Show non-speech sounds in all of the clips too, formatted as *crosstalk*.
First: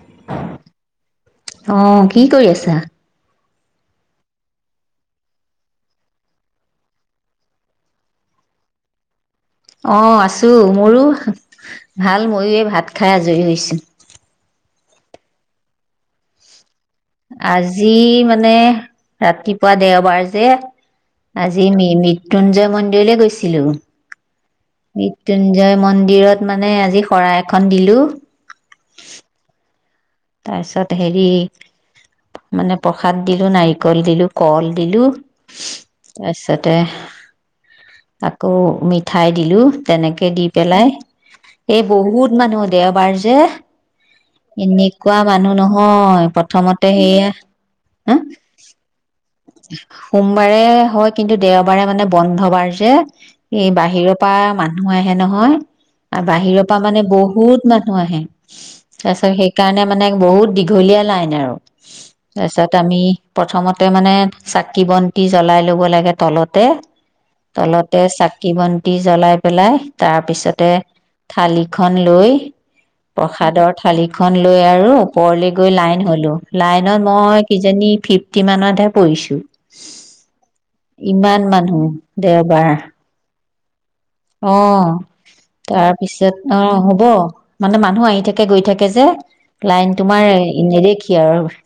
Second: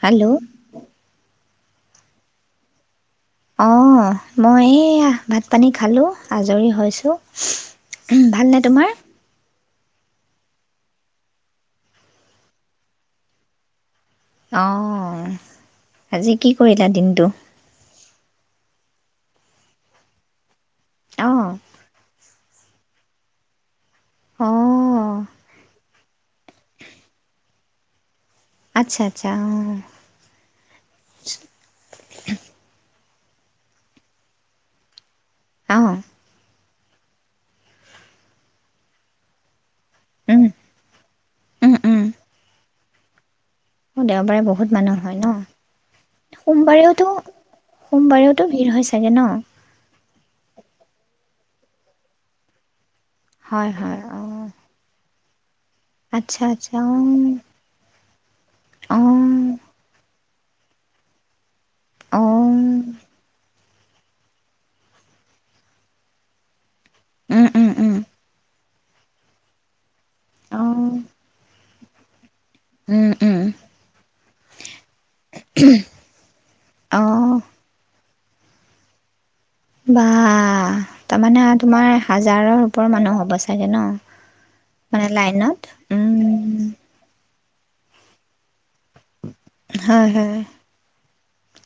Hello. অ, কি কৰি আছা? অ, মই এইয়া ভাত-পানী খালো। আজৰি হৈছো। উ, ভালনে তোমাৰ? অ, আছো। মোৰো ভাল। ময়ো ভাত খাই আজৰি হৈছো। অ, আজি কি কৰিলা দিনটো আজি মানে ৰাতিপুৱা দেওবাৰ যে। অ আজিমিমিত মৃত্যুঞ্জয় মন্দিৰলৈ গৈছিলো। অ মৃত্যয়ুঞ্জয় মন ন্দিৰত মানে আজি শৰাই এখন দিলো। আত্চ্ছা, আত্চ্ছা অ। তাইছত হেৰি, মানে প্ৰস সাদ দিলো, নাৰিকল দিলো, কল দিলো। অ আচ্ছাত। তে, আকৌ মিঠাই দিলোঁ। তেনেকে উম দি পেলাই। এ বহুত মানুহ। দেওবাৰ যে। অ' দেওবাৰে বহুত মানুহ হয় কোৱা ন মানুহ নহয়, প্ৰথমতে সোমবাৰেওতো সেয়া হ' সোমবাৰেওতো ভিৰ হয় চাগে ন সোমবাৰে এ হয়। কিন্তু দেওবাৰে মানে বন্ধ বাৰ যে। এই হয় হয় বাহিৰৰ অ পা মানুহ আহ হে নহয় আৰু আচ্ছা বাহিৰৰ আচ্ছা পৰা অ মানে বহুত মানুহ আহে। তাৰ পিছত অ সেই মানে বহুত দীঘলীয়া লাইন আৰু। অ তাৰপিছত আমি প্ৰথমত তাতে মানে চাকি বন্তি জ্বলাই ল'ব লাগে তলতে। উম উম উম তলতে চাকি বন্ত টি জ্বলাই পেলাই অ তাৰপিছতে থালি খনলৈ উম উম প্ৰসাদৰ থালি লৈ আৰু ওপৰলে গৈ লাইন হ'লো, লাইনত অ মই কিজানি ফিফ্টি মানতহে পৰিছোঁ। বা, তাৰমানে মানুহ তোমাৰ হাজাৰৰ দেওবাৰ ওপৰৰ মানুহ হ'ব চা *unintelligible* ন'। অ', মানে লাইনত তাৰপিছত অ উম, হ'ব। মানে মানুহ আহি থাকে, গৈ থাকে যে লাইন হয় তোমাৰ হয় নেদেখি। *unintelligible*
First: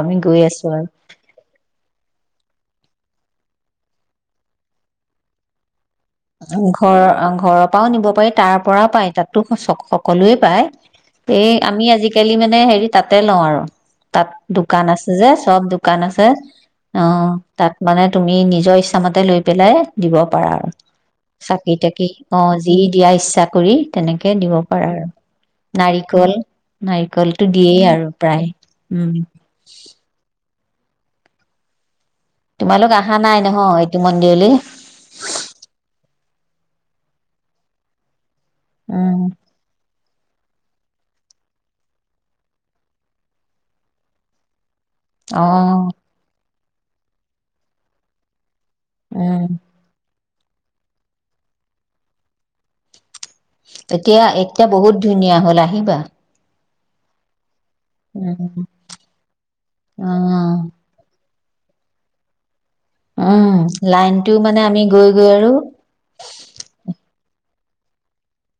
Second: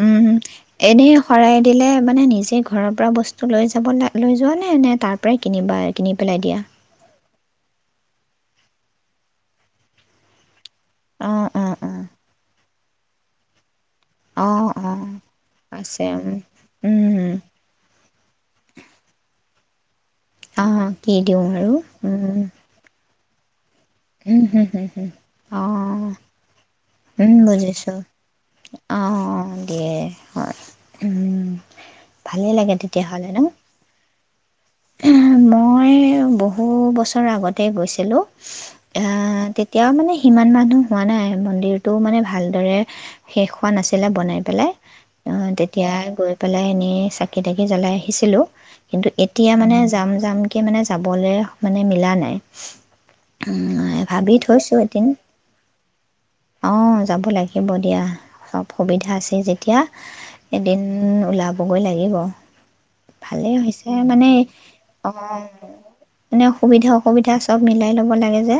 আমি উম, গৈ আছো আৰু এনেই শৰাই দিলে মানে নিজে ঘৰৰ বস্তু লৈ যাব নে লৈ যোৱা নে, নে তাৰ পৰাই কিনিবা কিনি পেলাই দিয়া ঘৰ ঘৰৰ পৰাও নিব পাৰি, তাৰ পৰাও পায়! তাতো *unintelligible* সকলোৱে পায়। অঁ এই অঁ আমি অঁ আজিকালি মানে হেৰিত তাতে লওঁ আৰু তাত অঁ দোকান অঁ আছে যে চব দোকান আছে, অ' উম তাত মানে তুমি নিজৰ ইচ্ছামতে লয় পেলাই দিব পাৰা আৰু অঁ কি দিওঁ আৰু চাকি-তাকি অ' যি দিয়া ইচ্ছা কৰি তেনেকে উ দিব হু হু পাৰা আৰু হু, অ নাৰিকল উম নাৰিকলটো দিয়েই বুজিছো। আৰু প্ৰায় অ উম দিয়ে হয়। উম্। তোমালোক অহা নাই নহয়, এইটো ম *unintelligible* মই বহু বছৰ আগতে গৈছিলোঁ। উম *unintelligible* তেতিয়াও মানে সিমান মানুহ হোৱা নাই, মন্দিৰটো মানে ভালদৰে শেষ হোৱা নাছিলে বনাই পেলাই। অ' তেতিয়া গৈ পেলাই এনেই চাকি-তাকি জ্বলাই আহিছিলোঁ কিন্তু এত উম তিয়া মানে যাম যাম ক কে মানে যাবলৈ মানে মিলা নাই। তেতিয়া ভাবি এতিয়া থৈছোঁ বহুত এদিন ধুনীয়া হ'ল আহিবা। অঁ যাব লাগে। হব দিয়া উম চব সুবিধা আছে যেতিয়া অ এদিন ওলা বগৈ লাগিব। ভালেই হৈছে অহ মানে অ মানে অসুবিধা অসুবিধা আছে চব মিলাই ল'ব লাগে যে।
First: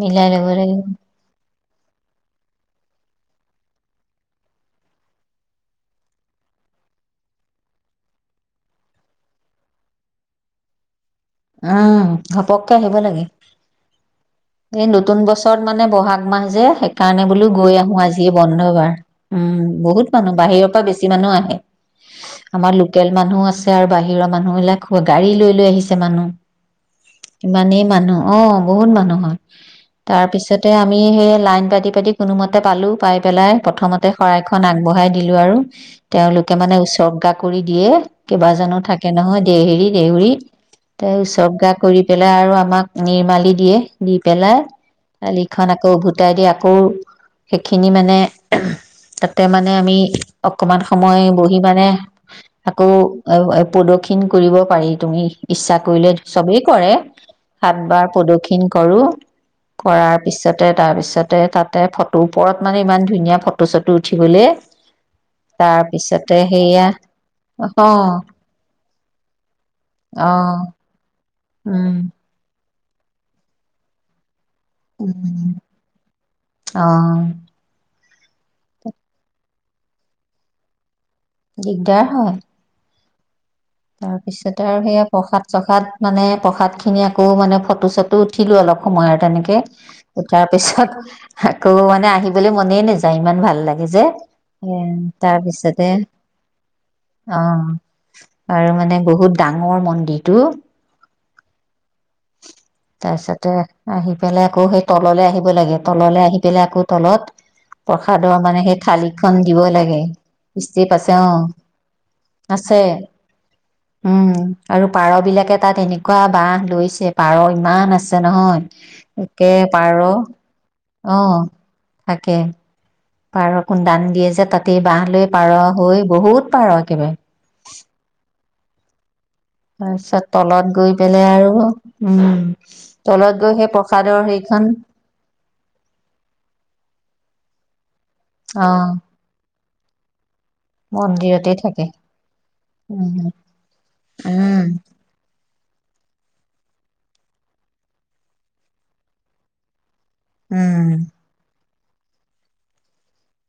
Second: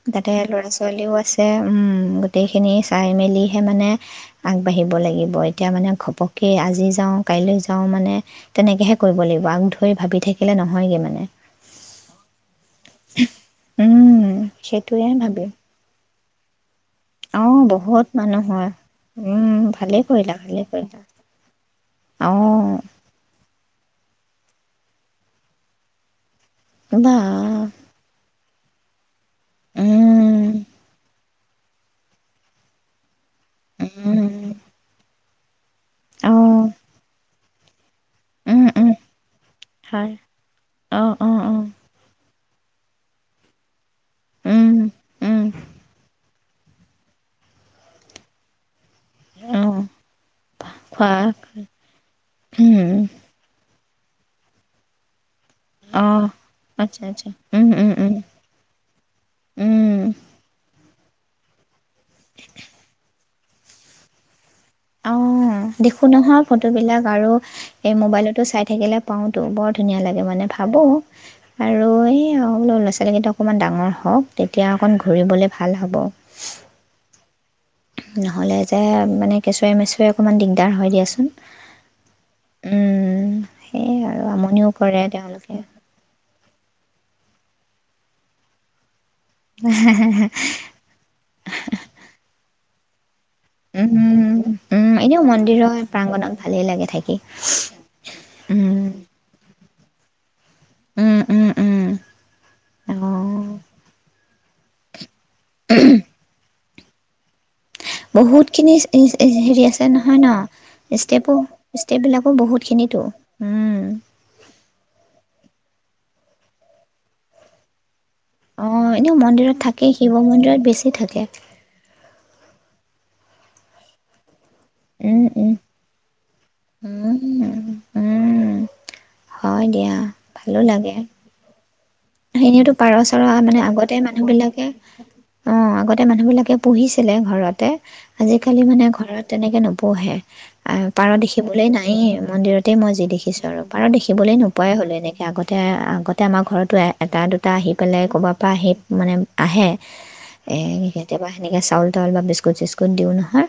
মিলাই তাতে ল'ব ল'ৰা লাগিব ছোৱালীও আছে উম, গোটেইখিনি চাই মেলিহে মানে আগবাঢ়িব লাগিব, এতিয়া মানে ঘপককৈ আজি যাওঁ, কাইলৈ যাওঁ, মানে তেনেকৈহে কৰিব লাগিব ধৰি ভাবি থাকিলে নহয়গে মানে। উম ঘপককে আহিব লাগে, উম এই সেইটোৱে নতুন ভাবি বছৰত মানে ব'হাগ মাহ যে কাৰণে বোলো অঁ গৈ আহো বহুত আজিয়ে মানুহ বন্ধ হয় বাৰ, উম ভালেই বহুত মানুহ কৰিলা ভালেই বাহিৰৰ পৰা কৰিলা বেছি মানুহ আহে, অঁ আমাৰ লোকেল মানুহ আছে আৰু বাহিৰ বাহিৰৰ মানুহবিলাক গাড়ী লৈ লৈ আহিছে মানুহ বা ইমানেই মানুহ অঁ। বহুত মানুহ হয়। তাৰপিছতে আমি সেই লাইন পাতি পাতি কোনোমতে পালোঁ, পাই পেলাই, প্ৰথমতে শৰাইখন আগবঢ়াই দিলোঁ আৰু তেওঁলোকে অঁ মানে উচৰ্গা কৰি দিয়ে কেইবাজানো থাকে নহয় দেহেৰি, হয় দেউৰী অঁ অঁ উচৰ্গা কৰি পেল তেওঁ আৰু আমাক নিৰ্মালি দিয়ে। দি পেলাই, দালিখন আকৌ উভুত গতাই দি আকৌ সেইখিনি মানে তাতে মানে অঁ আমি অকমান সময় খোৱা বহি মানে আকৌ *unintelligible* প্ৰদক্ষিণ কৰিব পাৰি, তুমি ইচ্ছা কৰিলে অঁ চবেই কৰে, আচ্ছা আচ্ছা উম সাত উম বাৰ উম প্ৰদক্ষিণ কৰোঁ, উম কৰাৰ পিছতে, তাৰপিছত তাতে ফটো, ওপৰত মানে ইমান ধুনীয়া ফটো চটো উঠিবলে। অ', দেখো নহয় ফটো বিলাক আৰু অ এই মোবাইলতো চাই থাকিলে পাওঁটো বৰ ধুনীয়া লাগে। অ *unintelligible* ভাবোঁ আৰু উম এই হ'লো ল'ৰা ছোৱালীকেইটা অকণ ডাঙৰ হওক। তেতিয়া অকণ ঘূৰিবলে উম ভাল হ'ব। অ নহ'লে যে মানে কেঁচুৱাই মেচুৱৰে অকণমান দিগদাৰ হৈ দিয়া চোন। দিগদাৰ হয়। উম। সেয়ে আৰু তাৰপিছতে আমনিও আৰু কৰে সেয়া প্ৰসাদ তেওঁলোকে চসাদ মানে প্ৰসাদ স খিনি আকৌ মানে ফটো চটো উঠিলো অলপ। সময় আৰু তেনেকে তাৰ পিছত আকৌ মানে আহিবলৈ মাননে তাই ইমান ভাল উম, লাগে যে এ, উম, এনেও মন্দিৰৰ তাৰপিছতে প্ৰাংগণত ভালেই লাগে থাকি অ'। আৰু মানে বহুত দা ডাঙৰ মন্দিৰটো। উম, উম, উম। তাৰপিছতে আহি পেলাই আকৌ সেই তললৈ আহিব লাগে তললৈ আহি পেলাই আকৌ তলত প্ৰসাদৰ মানে বহুতখিনি সেই থালিখন দিব হেৰি আছে লাগে নহয় ষ্টেপ ন আছে ষ্টেপো অ', ষ্টেপ বিলাকো বহুত আছে খিনিতো উম উম, আৰু পাৰ বিলাকে তাত তে এনেকুৱা বাহ লৈছে পাৰই। ইমান আছ নহয় অ এনেও একে মন্দিৰত থাকেই পাৰ শিৱ মন্দিৰত বেছি থাকে অ', থাকে। বাৰ অকোন দান দিয়ে যে তাত তেই উম বাঁহলৈ উম পাৰ হৈ বহুত পাৰ একেবাৰে। উম উম হয় দিয়া তাৰপিছত তলত গৈ পেলাই আৰু উম এনেওঁ পাৰ চৰা তলত গৈ মানে সেই আগতে প্ৰসাদৰ মানুহ সেইখন বিলাকে অ আগতে মানুহ বিলাকে পুহিছিলে ঘৰত। তে। আজিকালি অ মানে ঘৰত তেনেকে নব পঢহে। পাৰ মন্দিৰতে দেখিবলৈ থাকে নায় মন্দিৰতে মই যি উম দেখিছো আৰু পাৰ দেখিবলৈ উম নোপোৱাই হ'লো এনেকে আগত। তে আগতে আমাৰ ঘৰতো। এটা দুটা আহি পেলাই ক'ৰব পৰা সেই মানে আহে। এ উম কেতিয়াবা সেনেকে চাউল তাৰ অলপ বিস্কুট চিস্কুট দিও নহয়।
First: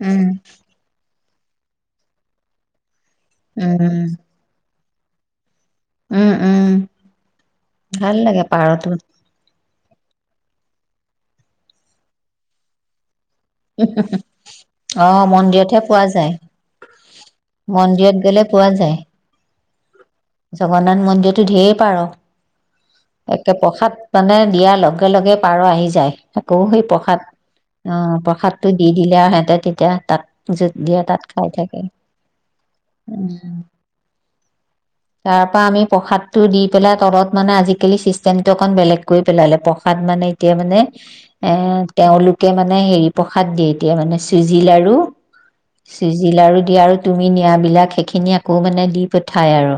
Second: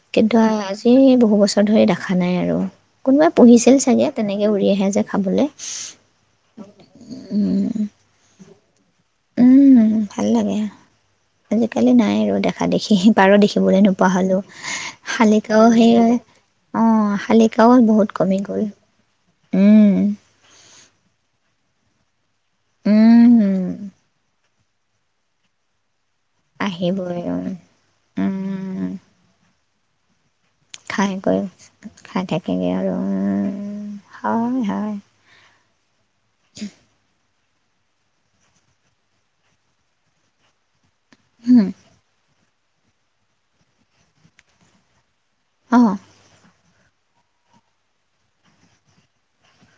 উম কিন্তু আজি বহুব বছৰ ধৰি দেখা নাই আৰু। কোনোবাই পঢ়িছিল ছাগে উম তেনেকে উৰি আহেযে খাবলৈ উম উম উম। ভাল লাগে পাৰতো। উম ভাল লাগে, ‌ আজিকালি নাই আৰু দেখা দেখি। পাৰোঁ দেখিবলৈ নোপোৱা হলো, অ শালিকাও মন্দিৰতহে সেই পোৱা যায় অহ শালিকাও বহুত মন্দিৰত কমি গ'লে গল। পোৱা যায় উম জগন্নাথ মন্দিৰতটো ধেৰ পাৰ। একে উম প্ৰসাদ মানে দিয়াৰ লগে লগে পাৰ আহি যায়। আকৌ সেই আহিবই প্ৰসাদ, অহ, প্ৰসাদতটো উম দি দিলে অহে সিহঁতে এতিয়া তাত য'ত দিয়ে খাই তাত গৈ, থাকে খাই থাকিবি আৰু উম, হয়, হয়। তাৰ পৰা আমি প্ৰসাদটো দি পেলাই তলত মানে আজি কেলি চিষ্টেমটো অকণ বেলেগক কৰি পেলালে, প্ৰসাদ মানে এতিয়া মানে এ উম তেওঁলোক এতিয়া মানে হেৰি, প্ৰসাদ দিয়ে এতিয়া মানে চুজি লাৰু। অ চুজি লাৰু দিয়া আৰু তুমি নিয়াবিলাক সেইখিনি আকৌ মানে দি পঠিয়াই আৰু।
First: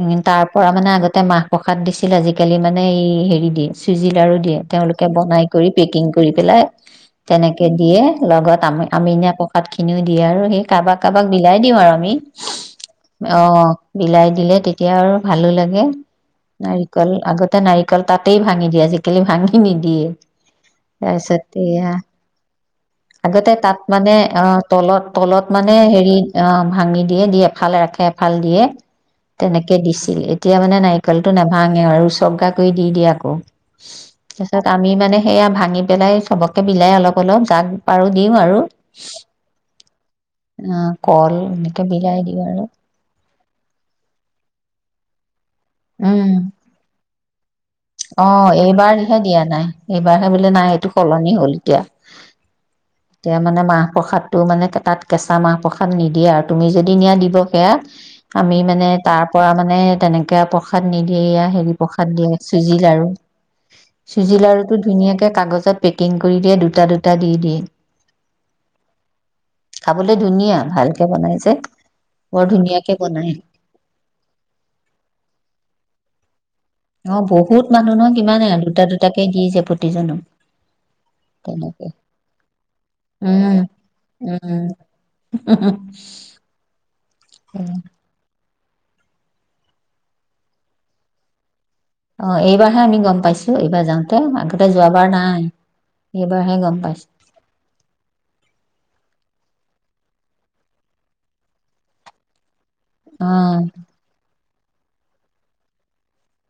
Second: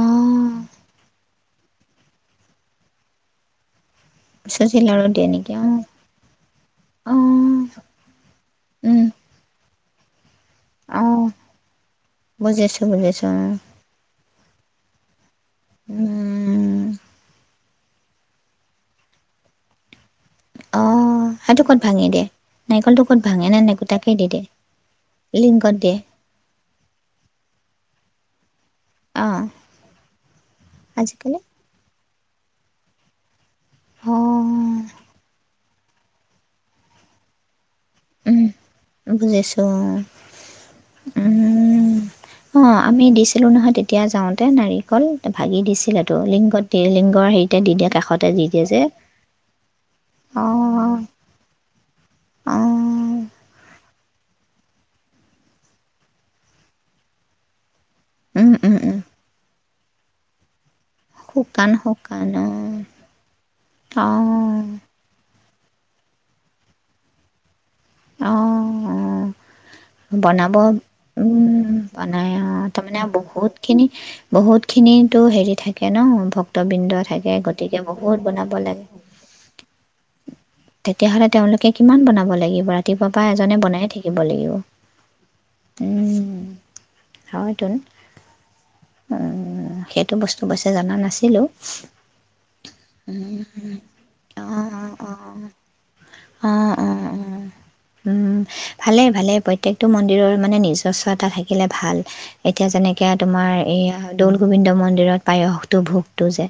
অ তাৰ পৰা মানে আগতে মাহ প্ৰসাদ দিছে আজিকালি মানে এই হেৰি দিয়ে চুজি লাৰু দিয়ে, চুজি লাৰু তেওঁলোকে দিয়ে বনাই নেকি অ কৰি পেকিং কৰি পেলাই অ তেনেকে দিয়ে, লগত উম আমি-আমি‌ নিয়া প্ৰসাদ এনেও দিয়ে আৰু। হে কাৰোবাক অ কাৰোবাক বিলাই দিউ আৰু আমি, বুজিছো বুজিছো অহ বিলাই দিলে কেতিয়া আৰু ভালো লাগে নাই উম আগতে নাৰিকল তাতেই ভাঙি দিয়ে, আজিকালি ভাঙি নিদিয়ে। অ তাৰপিছত সেইটো ক'ত এয়া, ভাঙি দিয়ে নাৰিকলটো ক'ত ভাঙে আগতে নে নে তাত মানে গোটাকেই দি দিয়ে অহ তলত-তলত মানে লিংকত দিয়ে হেৰি অহ ভাঙি দিয়ে দি এফালে ৰাখে। ভাল দিয়ে অ তেনেকে দিছিল, এতিয়া মানে নাৰিকলটো আজিকালি নে অহ আৰু *unintelligible* কৰি দি দিয়ে আকৌ। অঁ পিছত আমি মানে সেয়া ভাঙি পেলাই *unintelligible* বিলাই অলপ অলপ *unintelligible* উম আৰু বুজিছো অ কল উম, এনেকে উম বিলাই দিওঁ আৰু অহ আমি দিছিলো নহয় তেতিয়া যাওঁতে নাৰিকল। ভাঙি দিছিলটো লিংগত তিৰ লিংগৰ হেৰি অহ এইবাৰহে দিয়া নাই, এইবাৰহে বোলে নাই অঁ এইটো সলনি হ'ল এতিয়া। অঁ এতিয়া মানে মাহ প্ৰসাদটো মানে তাত কেঁচা মাহ প্ৰসাদ নিদিয়ে আৰু তুমি যদি নিয়া দিব সেয়া। আমি মানে তাৰ পৰা মানে নে তেনেকে আৰু পৰখাদ। প্ৰসাদ নিদিয়েয়া শুকান হেৰি প্ৰসাদ দিয়ে। শুকান চুজি লাৰু অঁ অঁ চুজি লাৰু টো ধুনীয়াকে কাগজ ত পেকিং কৰি দিয়ে দুটা দুটা দি দিয়ে। অ', অ। খাবলৈ বনাব ধুনীয়া ভালকে বনাইছে উম বনাই অ বৰ ধুনীয়াকে তাৰমানে বনাই বহুত খিনি বহুত খিনিটো হেৰি থাকে ন ভ বিন্দ অ থাকে বহুত গতিকে মানুহ নহয় বহুত কিমান বনাব দুটা লাগে দুটাকে দিছে প্ৰতিজনক তেতিয়াহলে তেওঁলোকে তেনেকে কিমান বনাব লাগিব ৰাতিপুৱা পৰা এজনে বনাই থাকিব লাগিব। উমহ্, উমহ্। হয়তো। উম সেইটো বস্তু অৱশ্যে জনা নাছিলো। আহ এইবাৰহে আমি গম পাইছো এইবাৰ যাওঁতে অঁ আগতে অঁ যোৱাবাৰ অঁ নাই এইবাৰহে অঁ গম অঁ পাইছো। এইটো মন্দিৰৰ মানে নিজস্ব এটা থাকিলে ভাল এ এতিয়া যেনেকে অ তোমাৰ এই গোবিন্দ মন্দিৰত পায়সটো ভোগটো যে।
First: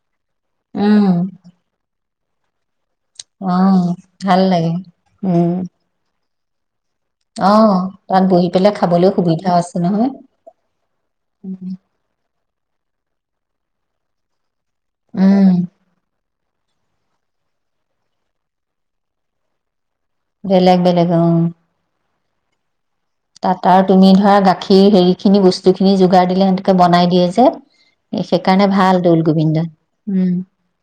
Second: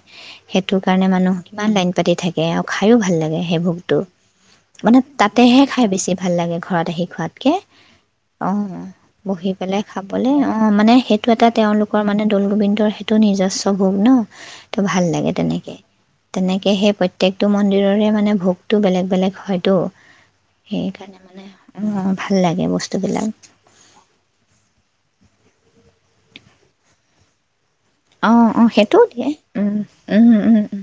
সেইটো উম কাৰণে মানুহ কিমান লাইন। পাতি থাকে আৰু খাইয়ো ভাল লাগে অ সেই ভোগটো ভাল লাগে মানে উম তাতেহে খাই বেছি ভাল লাগে ঘৰত আহি অ খোৱাতকে। তাত বহি অ পেলাই খাবলৈ সুবিধা বহি আছে পেলাই নহয় খাবলে অ মানে সেইটো এটা তেওঁলোকৰ মানে দৌল গোবিন্দৰ সে টো নিজস্বভুপ ন। তটো ভাল লাগে উম তেনেকে। তেনেকে সেই প্ৰত্যেকটো মন্দিৰৰে মানে ভোকটো বেলেগ বেলেগ হয়তো। বেলেগ বেলেগ সেইকাৰণে অ মানে অ'। ভাল লাগে বস্ তাত আৰু তুমি ধৰা গাখীৰ হেৰি খিনি বস্তু খিনি যোগাৰ দিলে সিহতকে বনাই দিয়ে যে। অ অ সেইকাৰণে ভাল সেইটোও দৌল দিয়ে গোবিন্দ উম উম উম উম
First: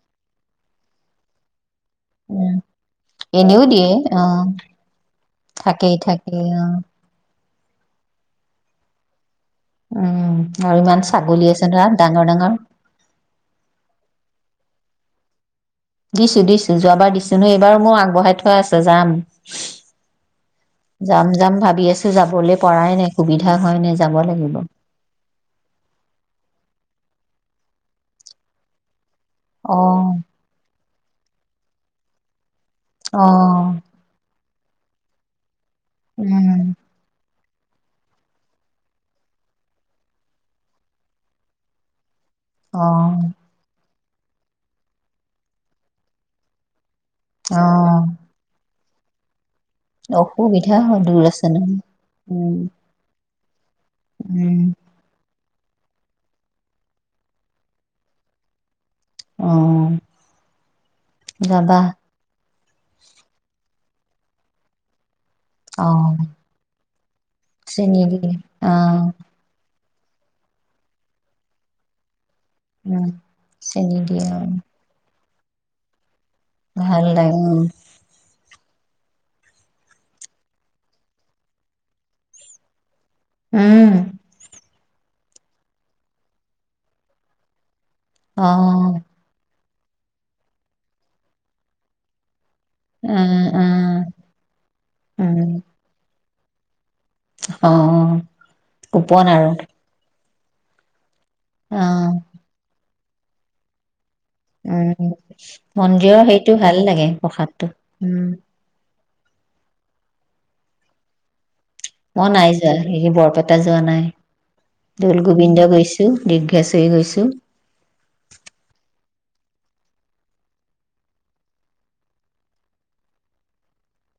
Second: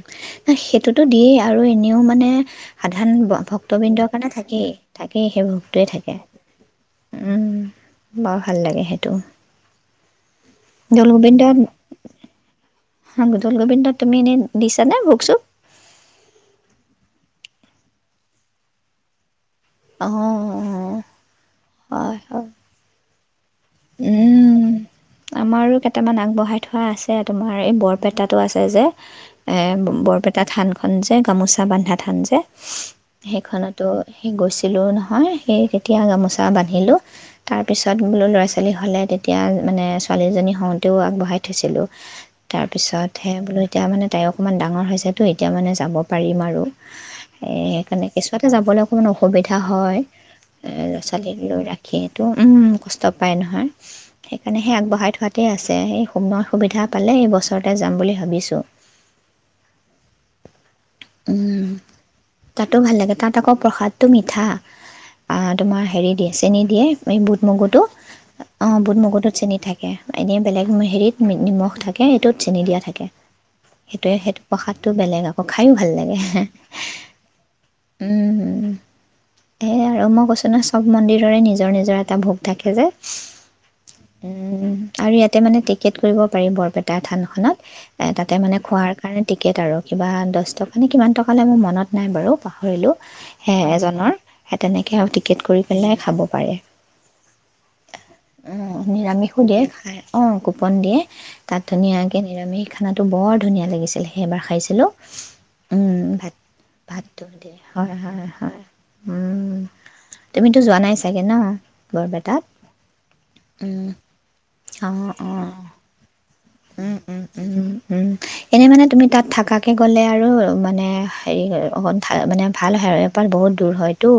সেইটোতো দিয়েই আৰু এনেও মানে উম সাধাৰণ এনেও দিয়ে ভক্তবিন্দৰ অ কাৰণে থাকেই থাকেই সেই ভক্তোৱে থাকেই থাকে থাকেই অ উম। বাৰ ভাল লাগে সেইটো। উম। আৰু ইমান দৌল ছাগলী গোবিন্দত আছে ধৰা ডাঙৰ ডাঙৰ দৌল গোবিন্দত তুমি এনে দিছ যেনে ভোগ-চোগ দিছোঁ, দিছোঁ। যোৱাবাৰ দিছোঁ নহয়। এইবাৰো মোক আগবঢ়াই থোৱা আছে। যাম। অ', যাম, যাম ভাবি আছোঁ। হয়, হয়, যাবলৈ পৰাই নাই। সুবিধা হয় নাই যাব লাগিব উম আমাৰো কেইটামান আগবঢ়াই থোৱা আছে, তোমাৰ এই বৰপেটাটো আছে যে এ, অ বৰপেটা থান। থান যে, গামোচা বান্ধা থান যে অ সেইখনতো সেই গৈছি ছিলোঁ নহয়, সেই তিয়া গামোচা উম বান্ধিলোঁ। তাৰ পিছত, বোলো, ল'ৰা-ছোৱালী ল'ৰা-ছোৱালী হ'লে, তেতিয়া, মানে, ছোৱালীজনী হওঁতেও আগবঢ়াই থৈছিলোঁ। অ তাৰপিছতহে বোলো এতিয়া মানে তাই অকণমান ডাঙৰ হৈছেতো। এতিয়া মানে, যাব পাৰিম আৰু এ, অ সেইকাৰণে কেঁচুৱাতে যাবলৈ কোন অসুবিধা পিন্ধা হয়। অসুবিধা হয় দূৰ ল'ৰা-ছোৱালী আছে নহয় ৰাখিটো, উম, কষ্ট নাপায় নহয়। উম সেইকাৰণেহে আগবঢ়াই থোৱাত তে আছে। সেই সময় সুবিধা পালে, এই বছৰতে যাম বুলি ভাবিছোঁ। অ উম। যাবা তাতো ভাল লাগে। তাত আকৌ প্ৰসাদ টো মিঠা। আ, তোমাৰ হেৰি অ', দিয়ে, চেনি দিয়ে, এই বুট-মগুটো চেনি দিয়ে অ', বুট-মগুটোত চেনি থাকে। এনেই বেলেগ হেৰিত নিমখ থাকে। এইটোত চেনি দিয়া থাকে। উম। চেনি সেইটোৱেই, দিয়ে সেইটো অ', প্ৰসাদটো বেলেগ আৰু অ', খায়ো ভাল লাগে। ভাল লাগে। এ, আৰু মই কৈছোঁ ন, চব মন্দিৰৰে নিজৰ-নিজৰ এটা ভোগ থাকে যে উম। আৰু ইয়াতে মানে, টিকেট কৰিব পাৰি বৰপেটা থানখনত। তাতে মানে, খোৱাৰ অ'। কাৰণে টিকেট, আৰু কিবা দহ টকা নে কিমান টক লৈ মোৰ মনত নাই বাৰু পাহৰিলোঁ উম, সেই উম, এজনৰ সেই তেনেকৈ আৰু টিকেট উম, কৰি পেলাই খাব পাৰে অ' কোপন আৰু অ' কুপন দিয়ে তাত ধুনীয়া অ', কেনেৰামি খ খানাটো বৰ ধুনীয়া লাগিছিলে উম উম মন্দিৰৰ ভাত হেইটো ভাল লাগে প্ৰসাদটো উম উম তুমিতো যোৱা নাই চাগে ন মই বৰপেটাত নাই যোৱা বৰপেটা যোৱা নাই অঁ দৌল অঁ গোবিন্দ গৈছোঁ দীৰ্ঘেশ্বৰী উম, উম, গৈছো উম, উম, এনেই মানে তাত থাকাকৈ গ'লে আৰু মানে হেৰি অকণ মানে ভাল হে এপাত বহুত দূৰ হয়তো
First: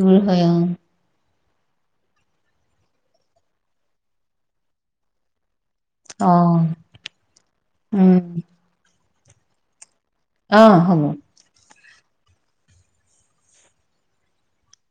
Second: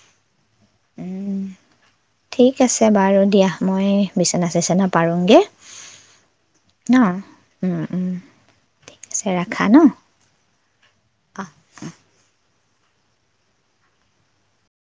দূৰ হয় অহ ঠিক *unintelligible* ঠিক আছে বাৰু দিয়া মই বিচনা চিচনা পাৰোঙগে অহ উম পিছে ৰাখা ন অহ হ'ব অ'।